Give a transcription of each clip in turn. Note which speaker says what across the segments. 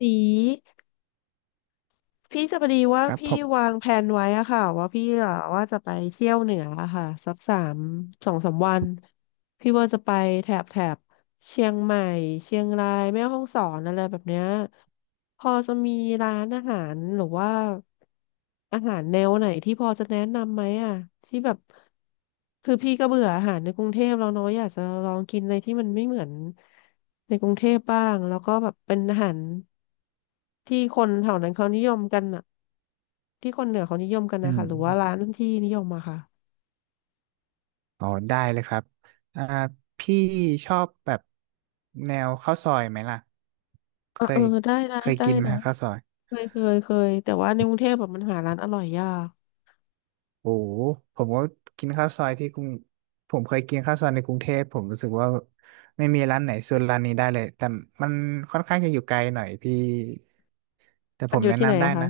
Speaker 1: สีพี่จะพอดีว่า
Speaker 2: ครับ
Speaker 1: พี่
Speaker 2: ผม
Speaker 1: วางแผนไว้อะค่ะว่าพี่อะว่าจะไปเที่ยวเหนืออะค่ะสักสามสองสามวันพี่ว่าจะไปแถบ เชียงใหม่เชียงรายแม่ฮ่องสอนอะไรแบบเนี้ยพอจะมีร้านอาหารหรือว่าอาหารแนวไหนที่พอจะแนะนำไหมอ่ะที่แบบคือพี่ก็เบื่ออาหารในกรุงเทพแล้วเนาะอยากจะลองกินอะไรที่มันไม่เหมือนในกรุงเทพบ้างแล้วก็แบบเป็นอาหารที่คนแถวนั้นเขานิยมกันอ่ะที่คนเหนือเขานิยมกัน
Speaker 2: อื
Speaker 1: นะคะหรือว่าร้า
Speaker 2: ม
Speaker 1: นที่นิยมอะค่ะ
Speaker 2: อ๋อได้เลยครับอ่าพี่ชอบแบบแนวข้าวซอยไหมล่ะ
Speaker 1: เออ
Speaker 2: เค
Speaker 1: เออ
Speaker 2: ย
Speaker 1: ได้นะ
Speaker 2: เคย
Speaker 1: ได้
Speaker 2: กินไหม
Speaker 1: นะ
Speaker 2: ฮะข้าวซอย
Speaker 1: เคยแต่ว่าในกรุงเทพแบบมันหาร้านอร่อยยาก
Speaker 2: โอ้โหผมก็กินข้าวซอยที่กรุงผมเคยกินข้าวซอยในกรุงเทพผมรู้สึกว่าไม่มีร้านไหนสู้ร้านนี้ได้เลยแต่มันค่อนข้างจะอยู่ไกลหน่อยพี่แต่ผ
Speaker 1: มัน
Speaker 2: ม
Speaker 1: อยู่
Speaker 2: แนะ
Speaker 1: ที่ไหน
Speaker 2: นำได้
Speaker 1: อะคะ
Speaker 2: นะ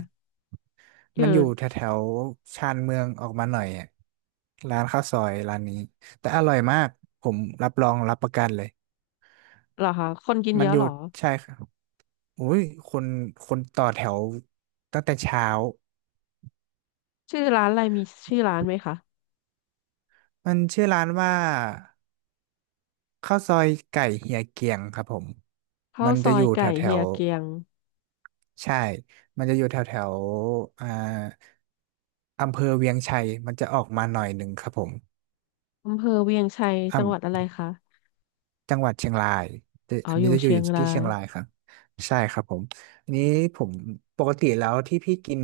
Speaker 1: อยู่
Speaker 2: มันอยู่แถวๆชานเมืองออกมาหน่อยอะร้านข้าวซอยร้านนี้แต่อร่อยมากผมรับรองรับประกันเลย
Speaker 1: เหรอคะคนกิน
Speaker 2: มั
Speaker 1: เย
Speaker 2: น
Speaker 1: อะ
Speaker 2: หยุ
Speaker 1: เหรอ
Speaker 2: ดใช่ครับโอ้ยคนคนต่อแถวตั้งแต่เช้า
Speaker 1: ชื่อร้านอะไรมีชื่อร้านไหมคะ
Speaker 2: มันชื่อร้านว่าข้าวซอยไก่เฮียเกียงครับผม
Speaker 1: ข้า
Speaker 2: มั
Speaker 1: ว
Speaker 2: น
Speaker 1: ซ
Speaker 2: จะ
Speaker 1: อ
Speaker 2: อ
Speaker 1: ย
Speaker 2: ยู่แถ
Speaker 1: ไก่
Speaker 2: วแถ
Speaker 1: เฮีย
Speaker 2: ว
Speaker 1: เกียง
Speaker 2: ใช่ มันจะอยู่แถวแถวอ่าอำเภอเวียงชัยมันจะออกมาหน่อยหนึ่งครับผ
Speaker 1: อำเภอเวียงชัยจังหวัดอะ
Speaker 2: ม
Speaker 1: ไรคะ
Speaker 2: จังหวัดเชียงรายแต่
Speaker 1: อ๋อ
Speaker 2: อัน
Speaker 1: อ
Speaker 2: นี้
Speaker 1: ยู่
Speaker 2: จะอยู่
Speaker 1: เชียงรา
Speaker 2: ที่เชี
Speaker 1: ย
Speaker 2: ยงรายครับ ใช่ครับผม อันนี้ผมปกติแล้วที่พี่กิน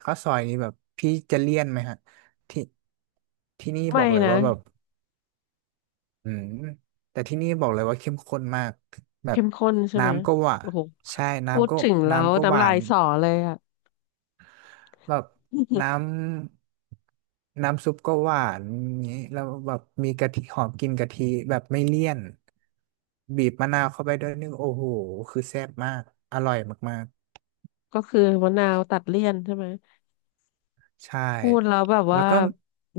Speaker 2: ข้าวซอยนี้แบบพี่จะเลี่ยนไหมฮะที่ที่นี่บ
Speaker 1: ไม่
Speaker 2: อกเลย
Speaker 1: นะ
Speaker 2: ว่าแบบอืมแต่ที่นี่บอกเลยว่าเข้มข้นมากแบ
Speaker 1: เข้
Speaker 2: บ
Speaker 1: มข้นใช่ไหม
Speaker 2: น้ำก็หวาน
Speaker 1: โอ้โห
Speaker 2: ใช่
Speaker 1: พูด
Speaker 2: น้ำก็
Speaker 1: ถึงแล้ว
Speaker 2: น้ำก็ห
Speaker 1: น้ำ
Speaker 2: วา
Speaker 1: ลาย
Speaker 2: น
Speaker 1: สอเลยอะ
Speaker 2: แบบ น้น้ำซุปก็หวานงี้แล้วแบบมีกะทิหอมกลินกะทิแบบไม่เลี่ยนบีบมะนาวเข้าไปด้วยนึงโอ้โหคือแซ่บมากอร่อยมาก
Speaker 1: ก็คือมะนาวตัดเลี่ยนใช่ไหม
Speaker 2: ๆใช่
Speaker 1: พูดแล้วแบบ
Speaker 2: แล้
Speaker 1: ว่า
Speaker 2: วก็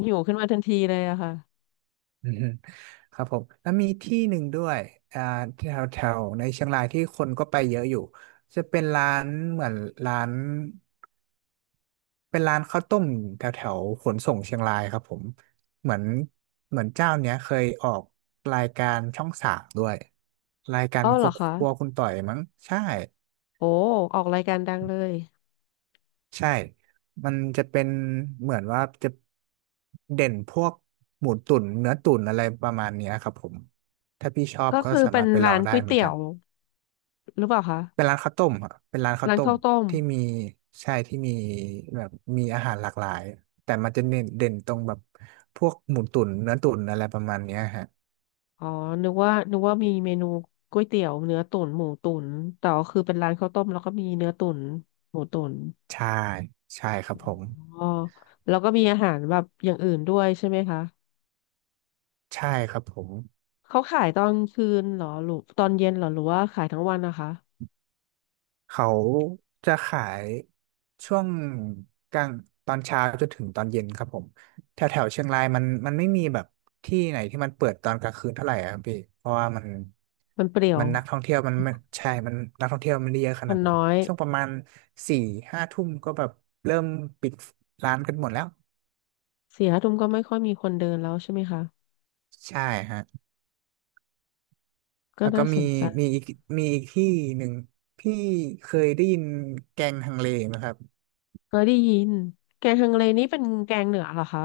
Speaker 1: หิวขึ้นมาทันทีเลยอะค่ะ
Speaker 2: อืมครับผมแล้วมีที่หนึ่งด้วยอ่าแถวแถวในเชียงรายที่คนก็ไปเยอะอยู่จะเป็นร้านเหมือนร้าน เป็นร้านข้าวต้มแถวแถวขนส่งเชียงรายครับผมเหมือนเหมือนเจ้าเนี้ยเคยออกรายการช่องสามด้วยรายการ
Speaker 1: เอ้าเหรอ
Speaker 2: ค
Speaker 1: คะ
Speaker 2: รัวคุณต่อยมั้งใช่
Speaker 1: โอ้ออกรายการดังเลย
Speaker 2: ใช่มันจะเป็นเหมือนว่าจะเด่นพวกหมูตุ๋นเนื้อตุ๋นอะไรประมาณเนี้ยครับผมถ้าพี่ชอบ
Speaker 1: ก็
Speaker 2: ก็
Speaker 1: คือ
Speaker 2: สา
Speaker 1: เป็
Speaker 2: มา
Speaker 1: น
Speaker 2: รถไปล
Speaker 1: ร้า
Speaker 2: อง
Speaker 1: น
Speaker 2: ได้
Speaker 1: ก๋วย
Speaker 2: เหมือน
Speaker 1: เตี๋ย
Speaker 2: กัน
Speaker 1: วหรือเปล่าคะ
Speaker 2: เป็นร้านข้าวต้มอะเป็นร้านข้าว
Speaker 1: ร้าน
Speaker 2: ต้ม
Speaker 1: ข้าวต้ม
Speaker 2: ที่มีใช่ที่มีแบบมีอาหารหลากหลายแต่มันจะเน้นเด่นตรงแบบพวกหมูตุ๋นเนื้อตุ๋นอะไรประมาณเนี้ยฮะ
Speaker 1: อ๋อนึกว่ามีเมนูก๋วยเตี๋ยวเนื้อตุ๋นหมูตุ๋นแต่ก็คือเป็นร้านข้าวต้มแล้วก็มีเนื้อตุ๋นหมูตุ๋น
Speaker 2: ใช่ใช่ครับผม
Speaker 1: อ๋อแล้วก็มีอาหารแบบอย่างอื่นด้วยใช่ไหมคะ
Speaker 2: ใช่ครับผม
Speaker 1: เขาขายตอนคืนเหรอหรือตอนเย็นเหรอหรือว่าขายทั้งวันนะคะ
Speaker 2: เขาจะขายช่วงกลางตอนเช้าจนถึงตอนเย็นครับผมแถวแถวเชียงรายมันไม่มีแบบที่ไหนที่มันเปิดตอนกลางคืนเท่าไหร่อะครับพี่เพราะว่ามัน
Speaker 1: มันเปรี่ยว
Speaker 2: นักท่องเที่ยวมันไม่ใช่มันนักท่องเที่ยวมันไม่ได้เยอะข
Speaker 1: ค
Speaker 2: นา
Speaker 1: น
Speaker 2: ด
Speaker 1: น้
Speaker 2: นั้
Speaker 1: อ
Speaker 2: น
Speaker 1: ย
Speaker 2: ช่วงประมาณสี่ห้าทุ่มก็แบบเริ่มปิดร้านกันหมดแล้ว
Speaker 1: สี่ห้าทุ่มก็ไม่ค่อยมีคนเดินแล้วใช่ไหมคะ
Speaker 2: ใช่ฮะ
Speaker 1: ก็
Speaker 2: แล้วก็
Speaker 1: น่าส
Speaker 2: มี
Speaker 1: นใจ
Speaker 2: มีอีกมีอีกที่หนึ่งพี่เคยได้ยินแกงฮังเลไหมครับ
Speaker 1: เคยได้ยินแกงฮังเลนี่เป็นแกงเหนือเหรอคะ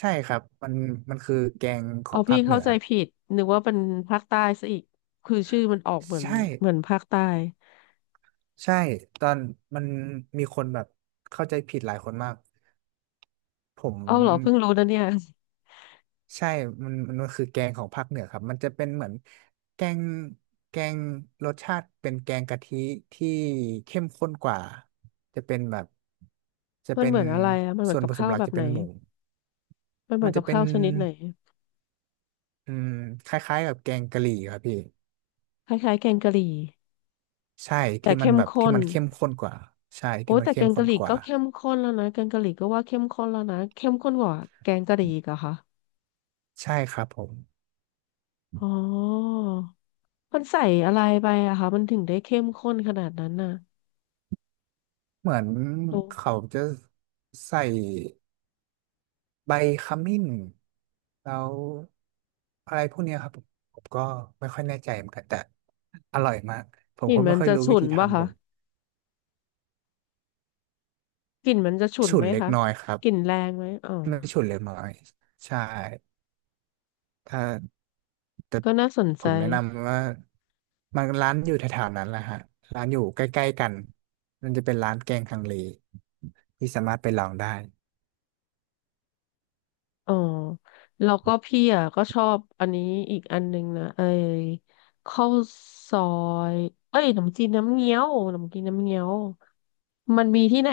Speaker 2: ใช่ครับมันคือแกงขอ
Speaker 1: เอา
Speaker 2: งภา
Speaker 1: พี่
Speaker 2: คเหนื
Speaker 1: เข้า
Speaker 2: อ
Speaker 1: ใจผิดนึกว่าเป็นภาคใต้ซะอีกคือชื่อมันออกเหมือน
Speaker 2: ใช่
Speaker 1: เหมือนภาคใต้
Speaker 2: ใช่ตอนมันมีคนแบบเข้าใจผิดหลายคนมากผม
Speaker 1: เอาเหรอเพิ่งรู้นะเนี่ย
Speaker 2: ใช่มันคือแกงของภาคเหนือครับมันจะเป็นเหมือนแกงแกงรสชาติเป็นแกงกะทิที่เข้มข้นกว่าจะเป็นแบบจะ
Speaker 1: มัน
Speaker 2: เป็
Speaker 1: เห
Speaker 2: น
Speaker 1: มือนอะไรอ่ะมันเหมือ
Speaker 2: ส่
Speaker 1: น
Speaker 2: วน
Speaker 1: กับ
Speaker 2: ผสม
Speaker 1: ข้าว
Speaker 2: หลั
Speaker 1: แบ
Speaker 2: ก
Speaker 1: บ
Speaker 2: จะ
Speaker 1: ไหน
Speaker 2: เป็นหมู
Speaker 1: มันเหมื
Speaker 2: มั
Speaker 1: อ
Speaker 2: น
Speaker 1: นกั
Speaker 2: จะ
Speaker 1: บ
Speaker 2: เป็น
Speaker 1: ข้าวชนิดไหน
Speaker 2: อืมคล้ายๆกับแกงกะหรี่ครับพี่
Speaker 1: คล้ายๆแกงกะหรี่
Speaker 2: ใช่
Speaker 1: แต่
Speaker 2: ที่มั
Speaker 1: เข้
Speaker 2: น
Speaker 1: ม
Speaker 2: แบบ
Speaker 1: ข้
Speaker 2: ที่
Speaker 1: น
Speaker 2: มันเข้มข้นกว่าใช่
Speaker 1: โอ้
Speaker 2: ที่มัน
Speaker 1: แต่
Speaker 2: เข้
Speaker 1: แก
Speaker 2: ม
Speaker 1: ง
Speaker 2: ข้
Speaker 1: กะ
Speaker 2: น
Speaker 1: หรี่
Speaker 2: กว่า
Speaker 1: ก็เข้มข้นแล้วนะแกงกะหรี่ก็ว่าเข้มข้นแล้วนะเข้มข้นกว่าแกงกะหรี่อีกเหรอคะ
Speaker 2: ใช่ครับผม
Speaker 1: อ๋อมันใส่อะไรไปอะคะมันถึงได้เข้มข้นขนาดนั้นน่ะ
Speaker 2: เหมือน
Speaker 1: โอ้
Speaker 2: เขาจะใส่ใบขมิ้นแล้วอะไรพวกเนี้ยครับผมผมก็ไม่ค่อยแน่ใจเหมือนกันแต่อร่อยมากผ
Speaker 1: ก
Speaker 2: ม
Speaker 1: ลิ่น
Speaker 2: ก็ไม่
Speaker 1: มัน
Speaker 2: ค่อย
Speaker 1: จะ
Speaker 2: รู้วิ
Speaker 1: ฉุน
Speaker 2: ธี
Speaker 1: ป่ะ
Speaker 2: ทำผ
Speaker 1: คะ
Speaker 2: ม
Speaker 1: กลิ่นมันจะฉุน
Speaker 2: ฉุ
Speaker 1: ไห
Speaker 2: น
Speaker 1: ม
Speaker 2: เล็ก
Speaker 1: คะ
Speaker 2: น้อยครับ
Speaker 1: กลิ่นแรงไหมอ๋อ
Speaker 2: ไม่ฉุนเล็กน้อยใช่ถ้า แต่
Speaker 1: ก็น่าสน
Speaker 2: ผ
Speaker 1: ใจ
Speaker 2: มแนะนำว่ามันร้านอยู่แถวๆนั้นแหละฮะร้านอยู่ใกล้ๆกันมันจะเป็นร้านแกงฮังเลที่สามารถไปลองได้
Speaker 1: อ๋อแล้วก็พี่อ่ะก็ชอบอันนี้อีกอันนึงนะไอ้ข้าวซอยเอ้ยขนมจีนน้ำเงี้ยวขนมจีนน้ำเงี้ยวมันมีที่ไหน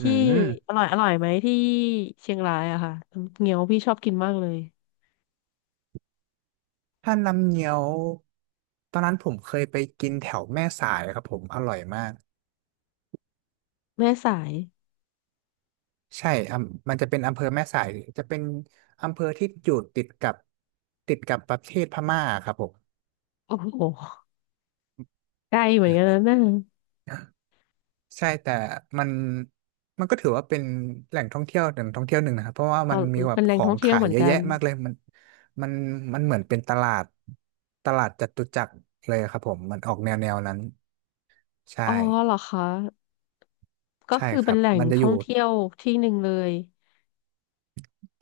Speaker 2: อื
Speaker 1: ที่
Speaker 2: ม
Speaker 1: อร่อยไหมที่เชียงรายอะค่ะน้ำเงี้ยวพี่ชอบกินมากเลย
Speaker 2: ถ้าน้ำเงี้ยวตอนนั้นผมเคยไปกินแถวแม่สายครับผมอร่อยมาก
Speaker 1: แม่สาย
Speaker 2: ใช่มันจะเป็นอำเภอแม่สายจะเป็นอำเภอที่อยู่ติดกับประเทศพม่าครับผม
Speaker 1: โอ้โหใกล้เหมือนกันนะเน่ย
Speaker 2: ใช่แต่มันมันก็ถือว่าเป็นแหล่งท่องเที่ยวหนึ่งนะครับเพราะว่า
Speaker 1: เอา
Speaker 2: มันมีแบ
Speaker 1: เป็
Speaker 2: บ
Speaker 1: นแหล่
Speaker 2: ข
Speaker 1: ง
Speaker 2: อ
Speaker 1: ท่อ
Speaker 2: ง
Speaker 1: งเที่ยว
Speaker 2: ขา
Speaker 1: เห
Speaker 2: ย
Speaker 1: มือน
Speaker 2: เยอะ
Speaker 1: กั
Speaker 2: แยะ
Speaker 1: น
Speaker 2: มากเลยมันมันเหมือนเป็นตลาดจตุจักรเลยครับผมมันออกแนวนั้น
Speaker 1: อ๋อ
Speaker 2: ใช่
Speaker 1: เหรอคะ ก็
Speaker 2: ใช่
Speaker 1: คือ
Speaker 2: ค
Speaker 1: เป็
Speaker 2: รั
Speaker 1: น
Speaker 2: บ
Speaker 1: แหล่ง
Speaker 2: มันจะอ
Speaker 1: ท่อง
Speaker 2: ยู่
Speaker 1: เที่ยวที่หนึ่งเลย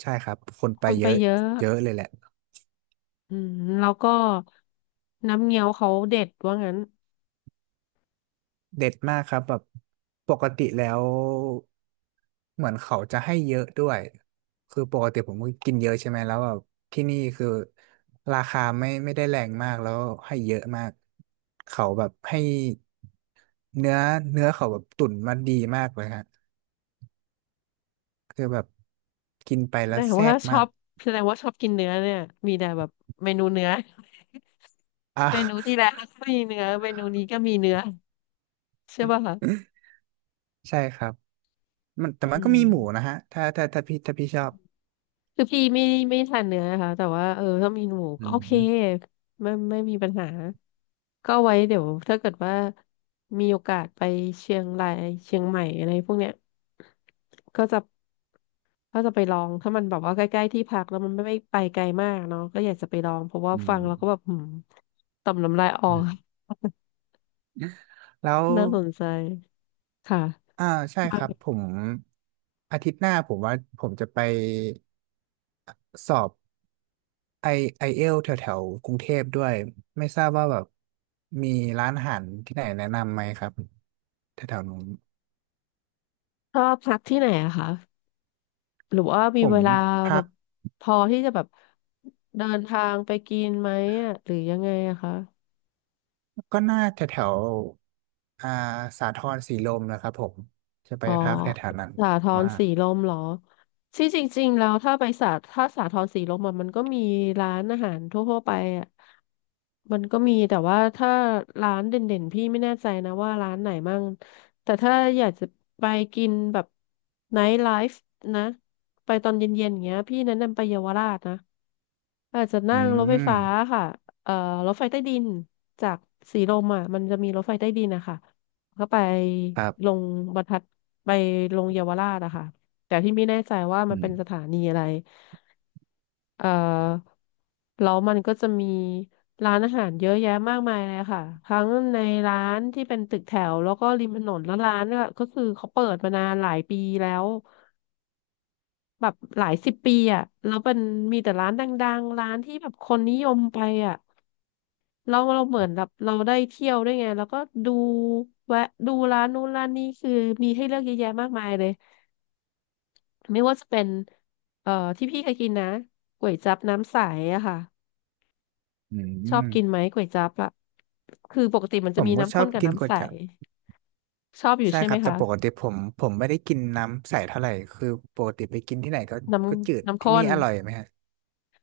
Speaker 2: ใช่ครับคน
Speaker 1: ค
Speaker 2: ไป
Speaker 1: น
Speaker 2: เย
Speaker 1: ไป
Speaker 2: อะ
Speaker 1: เยอะ
Speaker 2: เยอะเลยแหละ
Speaker 1: อืมแล้วก็น้ำเงี้ยวเขาเด็ดว่างั้น
Speaker 2: เด็ดมากครับแบบปกติแล้วเหมือนเขาจะให้เยอะด้วยคือปกติผมก็กินเยอะใช่ไหมแล้วแบบที่นี่คือราคาไม่ได้แรงมากแล้วให้เยอะมากเขาแบบให้เนื้อเนื้อเขาแบบตุ๋นมาดีมากเลยฮะคือแบบกินไป
Speaker 1: แส
Speaker 2: แล้
Speaker 1: ด
Speaker 2: ว
Speaker 1: ง
Speaker 2: แซ่
Speaker 1: ว่า
Speaker 2: บ
Speaker 1: ช
Speaker 2: มา
Speaker 1: อ
Speaker 2: ก
Speaker 1: บแสดงว่าชอบกินเนื้อเนี่ยมีแต่แบบเมนูเนื้อ
Speaker 2: อ่ะ
Speaker 1: เมนูที่แล้วก็มีเนื้อเมนูนี้ก็มีเนื้อใช่ป่ะคะ
Speaker 2: ใช่ครับมันแต่
Speaker 1: อื
Speaker 2: มันก็มีหมูนะ
Speaker 1: ม
Speaker 2: ฮะถ้าพี่ชอบ
Speaker 1: คือพี่ไม่ทานเนื้อนะคะแต่ว่าเออถ้ามีหมู
Speaker 2: อื
Speaker 1: ก็โอเค
Speaker 2: ม
Speaker 1: ไม่มีปัญหา ก็ไว้เดี๋ยวถ้าเกิดว่ามีโอกาสไปเชียงรายเชียงใหม่อะไรพวกเนี้ยก็จะก็จะไปลองถ้ามันแบบว่าใกล้ๆที่พักแล้วมันไม่ไปไกลมากเนาะก็อยากจะไปลองเพราะว่าฟังแล้วก็แบบหืมต่อมน้ำลายออก
Speaker 2: แล้ว
Speaker 1: น่าสนใจค่ะ
Speaker 2: อ่าใช่
Speaker 1: มา
Speaker 2: ครับผมอาทิตย์หน้าผมว่าผมจะไปสอบไอไอเอลแถวแถวๆกรุงเทพด้วยไม่ทราบว่าแบบมีร้านอาหารที่ไหนแนะนำไหมครับแถวแถวนู้น
Speaker 1: ชอบพักที่ไหนอะคะหรือว่ามี
Speaker 2: ผ
Speaker 1: เว
Speaker 2: ม
Speaker 1: ลาแบ
Speaker 2: พัก
Speaker 1: บพอที่จะแบบเดินทางไปกินไหมอะหรือยังไงอะคะ
Speaker 2: ก็น่าแถวแถวอ่าสาทรสีลมนะครับผมจะไป
Speaker 1: อ๋อ
Speaker 2: พักแถวแถวนั้น
Speaker 1: สาทร
Speaker 2: ว่า
Speaker 1: สีลมเหรอที่จริงๆแล้วถ้าไปสาถ้าสาทรสีลมอะมันก็มีร้านอาหารทั่วๆไปอ่ะมันก็มีแต่ว่าถ้าร้านเด่นๆพี่ไม่แน่ใจนะว่าร้านไหนมั่งแต่ถ้าอยากจะไปกินแบบไนท์ไลฟ์นะ ไปตอนเย็นๆอย่างเงี้ยพี่แนะนำไปเยาวราชนะ อาจจะ
Speaker 2: อื
Speaker 1: นั่งรถไฟ
Speaker 2: ม
Speaker 1: ฟ้าค่ะเอ่อรถไฟใต้ดินจากสีลมอ่ะมันจะมีรถไฟใต้ดินนะคะก็ไป
Speaker 2: ครั
Speaker 1: ล
Speaker 2: บ
Speaker 1: งบรรทัดไปลงเยาวราชอะค่ะแต่ที่ไม่แน่ใจว่ามั
Speaker 2: อื
Speaker 1: น
Speaker 2: ม
Speaker 1: เป็นสถานีอะไรเอ่อแล้วมันก็จะมีร้านอาหารเยอะแยะมากมายเลยค่ะทั้งในร้านที่เป็นตึกแถว แล้วก็ริมถนนแล้วร้านก็ก็คือเขาเปิดมานานหลายปีแล้วแบบหลายสิบปีอ่ะแล้วมันมีแต่ร้านดังๆร้านที่แบบคนนิยมไปอ่ะ เราเหมือนแบบเราได้เที่ยวด้วยไงแล้วก็ดูแวะดูร้านนู้นร้านนี้คือมีให้เลือกเยอะแยะมากมายเลยไม่ว่าจะเป็นเอ่อที่พี่เคยกินนะก๋วยจั๊บน้ำใสอะค่ะ
Speaker 2: อื
Speaker 1: ชอบกินไหม
Speaker 2: ม
Speaker 1: ก๋วยจั๊บอะคือปกติมัน
Speaker 2: ผ
Speaker 1: จะ
Speaker 2: ม
Speaker 1: มี
Speaker 2: ก็ช
Speaker 1: น้ำ
Speaker 2: อ
Speaker 1: ข้น
Speaker 2: บ
Speaker 1: กับ
Speaker 2: กินก๋
Speaker 1: น้ำ
Speaker 2: ว
Speaker 1: ใส
Speaker 2: ยจั๊บ
Speaker 1: ชอบอยู่
Speaker 2: ใช่
Speaker 1: ใช่
Speaker 2: ค
Speaker 1: ไหม
Speaker 2: รับแต่
Speaker 1: คะ
Speaker 2: ปกติผมไม่ได้กินน้ำใสเท่าไหร่คือปกติไปกินที่ไหนก็
Speaker 1: น้
Speaker 2: ก็จืด
Speaker 1: น้ำ
Speaker 2: ที่
Speaker 1: ข้
Speaker 2: นี่
Speaker 1: น
Speaker 2: อร่อยไหมฮะ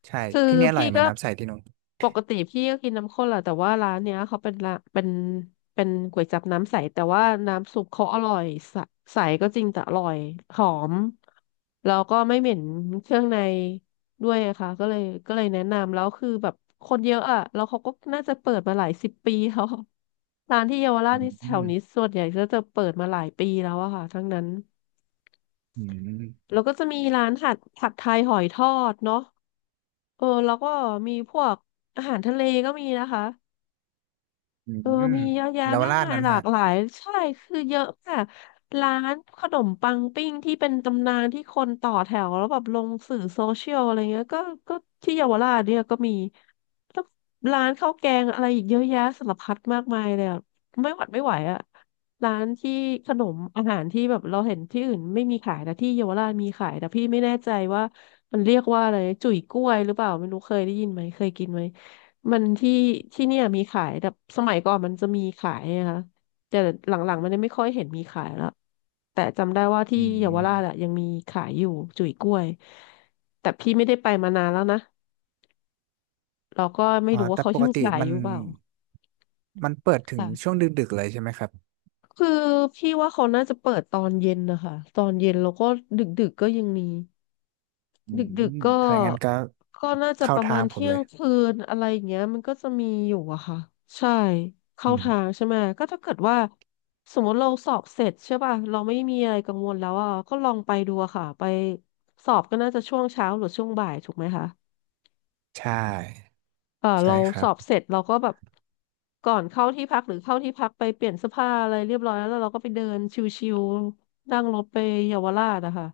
Speaker 2: ใช่
Speaker 1: คือ
Speaker 2: ที่นี่อร่อย
Speaker 1: พี่
Speaker 2: ไหม
Speaker 1: ก็
Speaker 2: น้ำใสที่นู้น
Speaker 1: ปกติพี่ก็กินน้ำข้นแหละแต่ว่าร้านเนี้ยเขาเป็นละเป็นก๋วยจั๊บน้ำใสแต่ว่าน้ำซุปเขาอร่อยใสใสก็จริงแต่อร่อยหอมแล้วก็ไม่เหม็นเครื่องในด้วยอะค่ะก็เลยแนะนำแล้วคือแบบคนเยอะอะแล้วเขาก็น่าจะเปิดมาหลายสิบปีแล้วร้านที่เยาวราช
Speaker 2: อื
Speaker 1: นี่แถว
Speaker 2: ม
Speaker 1: นี้ส่วนใหญ่ก็จะเปิดมาหลายปีแล้วอะค่ะทั้งนั้น
Speaker 2: อืม
Speaker 1: แล้วก็จะมีร้านผัดไทยหอยทอดเนาะเออแล้วก็มีพวกอาหารทะเลก็มีนะคะ
Speaker 2: อื
Speaker 1: เออ
Speaker 2: ม
Speaker 1: มีเยอะแยะ
Speaker 2: เยาว
Speaker 1: มาก
Speaker 2: ราช
Speaker 1: มาย
Speaker 2: นั่น
Speaker 1: หลา
Speaker 2: ฮะ
Speaker 1: กหลาย ใช่คือเยอะมากร้านขนมปังปิ้งที่เป็นตำนานที่คนต่อแถวแล้วแบบลงสื่อโซเชียลอะไรเงี้ยก็ก็ที่เยาวราชเนี่ยก็มีแล้วร้านข้าวแกงอะไรอีกเยอะแยะสารพัดมากมายเลยอะไม่หวัดไม่ไหวอะร้านที่ขนมอาหารที่แบบเราเห็นที่อื่นไม่มีขายแต่ที่เยาวราชมีขายแต่พี่ไม่แน่ใจว่ามันเรียกว่าอะไรจุ๋ยกล้วยหรือเปล่าไม่รู้เคยได้ยินไหมเคยกินไหม มันที่เนี่ยมีขายแต่สมัยก่อนมันจะมีขายนะคะแต่หลังๆมันไม่ค่อยเห็นมีขายแล้วแต่จำได้ว่าที่
Speaker 2: อืม
Speaker 1: เยาวราชอะยังมีขายอยู่จุ๋ยกล้วยแต่พี่ไม่ได้ไปมานานแล้วนะเราก็ไม่
Speaker 2: อ๋อ
Speaker 1: รู้ว่า
Speaker 2: แต่
Speaker 1: เขา
Speaker 2: ป
Speaker 1: ยั
Speaker 2: ก
Speaker 1: ง
Speaker 2: ติ
Speaker 1: ขายอยู่เปล่า
Speaker 2: มันเปิดถึงช่
Speaker 1: ค่ะ
Speaker 2: วงดึกๆเลยใช่ไหมครับ
Speaker 1: คือพี่ว่าเขาน่าจะเปิดตอนเย็นนะคะตอนเย็นแล้วก็ดึกๆก็ยังมี
Speaker 2: อืม
Speaker 1: ดึกๆก็
Speaker 2: ถ้าอย่างนั้นก็
Speaker 1: น่าจะ
Speaker 2: เข้า
Speaker 1: ประ
Speaker 2: ทา
Speaker 1: มา
Speaker 2: ง
Speaker 1: ณ
Speaker 2: ผม
Speaker 1: เที่ย
Speaker 2: เล
Speaker 1: ง
Speaker 2: ย
Speaker 1: คืนอะไรอย่างเงี้ยมันก็จะมีอยู่อะค่ะใช่เข้า
Speaker 2: อืม
Speaker 1: ทางใช่ไหมก็ถ้าเกิดว่าสมมติเราสอบเสร็จใช่ป่ะเราไม่มีอะไรกังวลแล้วอ่ะก็ลองไปดูอะค่ะไปสอบก็น่าจะช่วงเช้าหรือช่วงบ่ายถูกไหมคะ
Speaker 2: ใช่
Speaker 1: เออ
Speaker 2: ใช่
Speaker 1: เรา
Speaker 2: ค
Speaker 1: ส
Speaker 2: รับ
Speaker 1: อบเสร็จเราก็แบบก่อนเข้าที่พักหรือเข้าที่พักไปเปลี่ยนเสื้อผ้าอะไรเรียบร้อยแล้วแล้วเราก็ไปเดินชิวๆนั่งรถไปเยาวราชนะคะ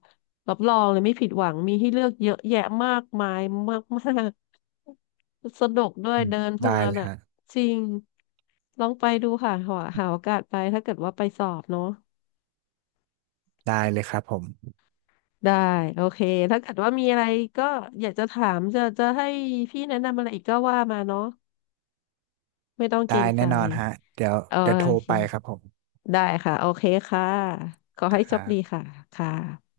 Speaker 1: รับรองเลยไม่ผิดหวังมีให้เลือกเยอะแยะมากมายมากๆ สนุกด้วย
Speaker 2: อืม
Speaker 1: เดินเพลิ
Speaker 2: ได้
Speaker 1: น
Speaker 2: เลย
Speaker 1: อ่ะ
Speaker 2: ฮะ
Speaker 1: จริงลองไปดูค่ะหาหาโอกาสไปถ้าเกิดว่าไปสอบเนาะ
Speaker 2: ได้เลยครับผม
Speaker 1: ได้โอเคถ้าเกิดว่ามีอะไรก็อยากจะถามจะจะให้พี่แนะนำอะไรอีกก็ว่ามาเนาะไม่ต้องเก
Speaker 2: ได้
Speaker 1: รงใจ
Speaker 2: แน่นอนฮะเดี๋ยว
Speaker 1: เออ
Speaker 2: เดี๋ยวโทร
Speaker 1: โอเค
Speaker 2: ไปครับผม
Speaker 1: ได้ค่ะโอเคค่ะขอให้
Speaker 2: ค
Speaker 1: โชค
Speaker 2: รั
Speaker 1: ดี
Speaker 2: บ
Speaker 1: ค่ะค่ะ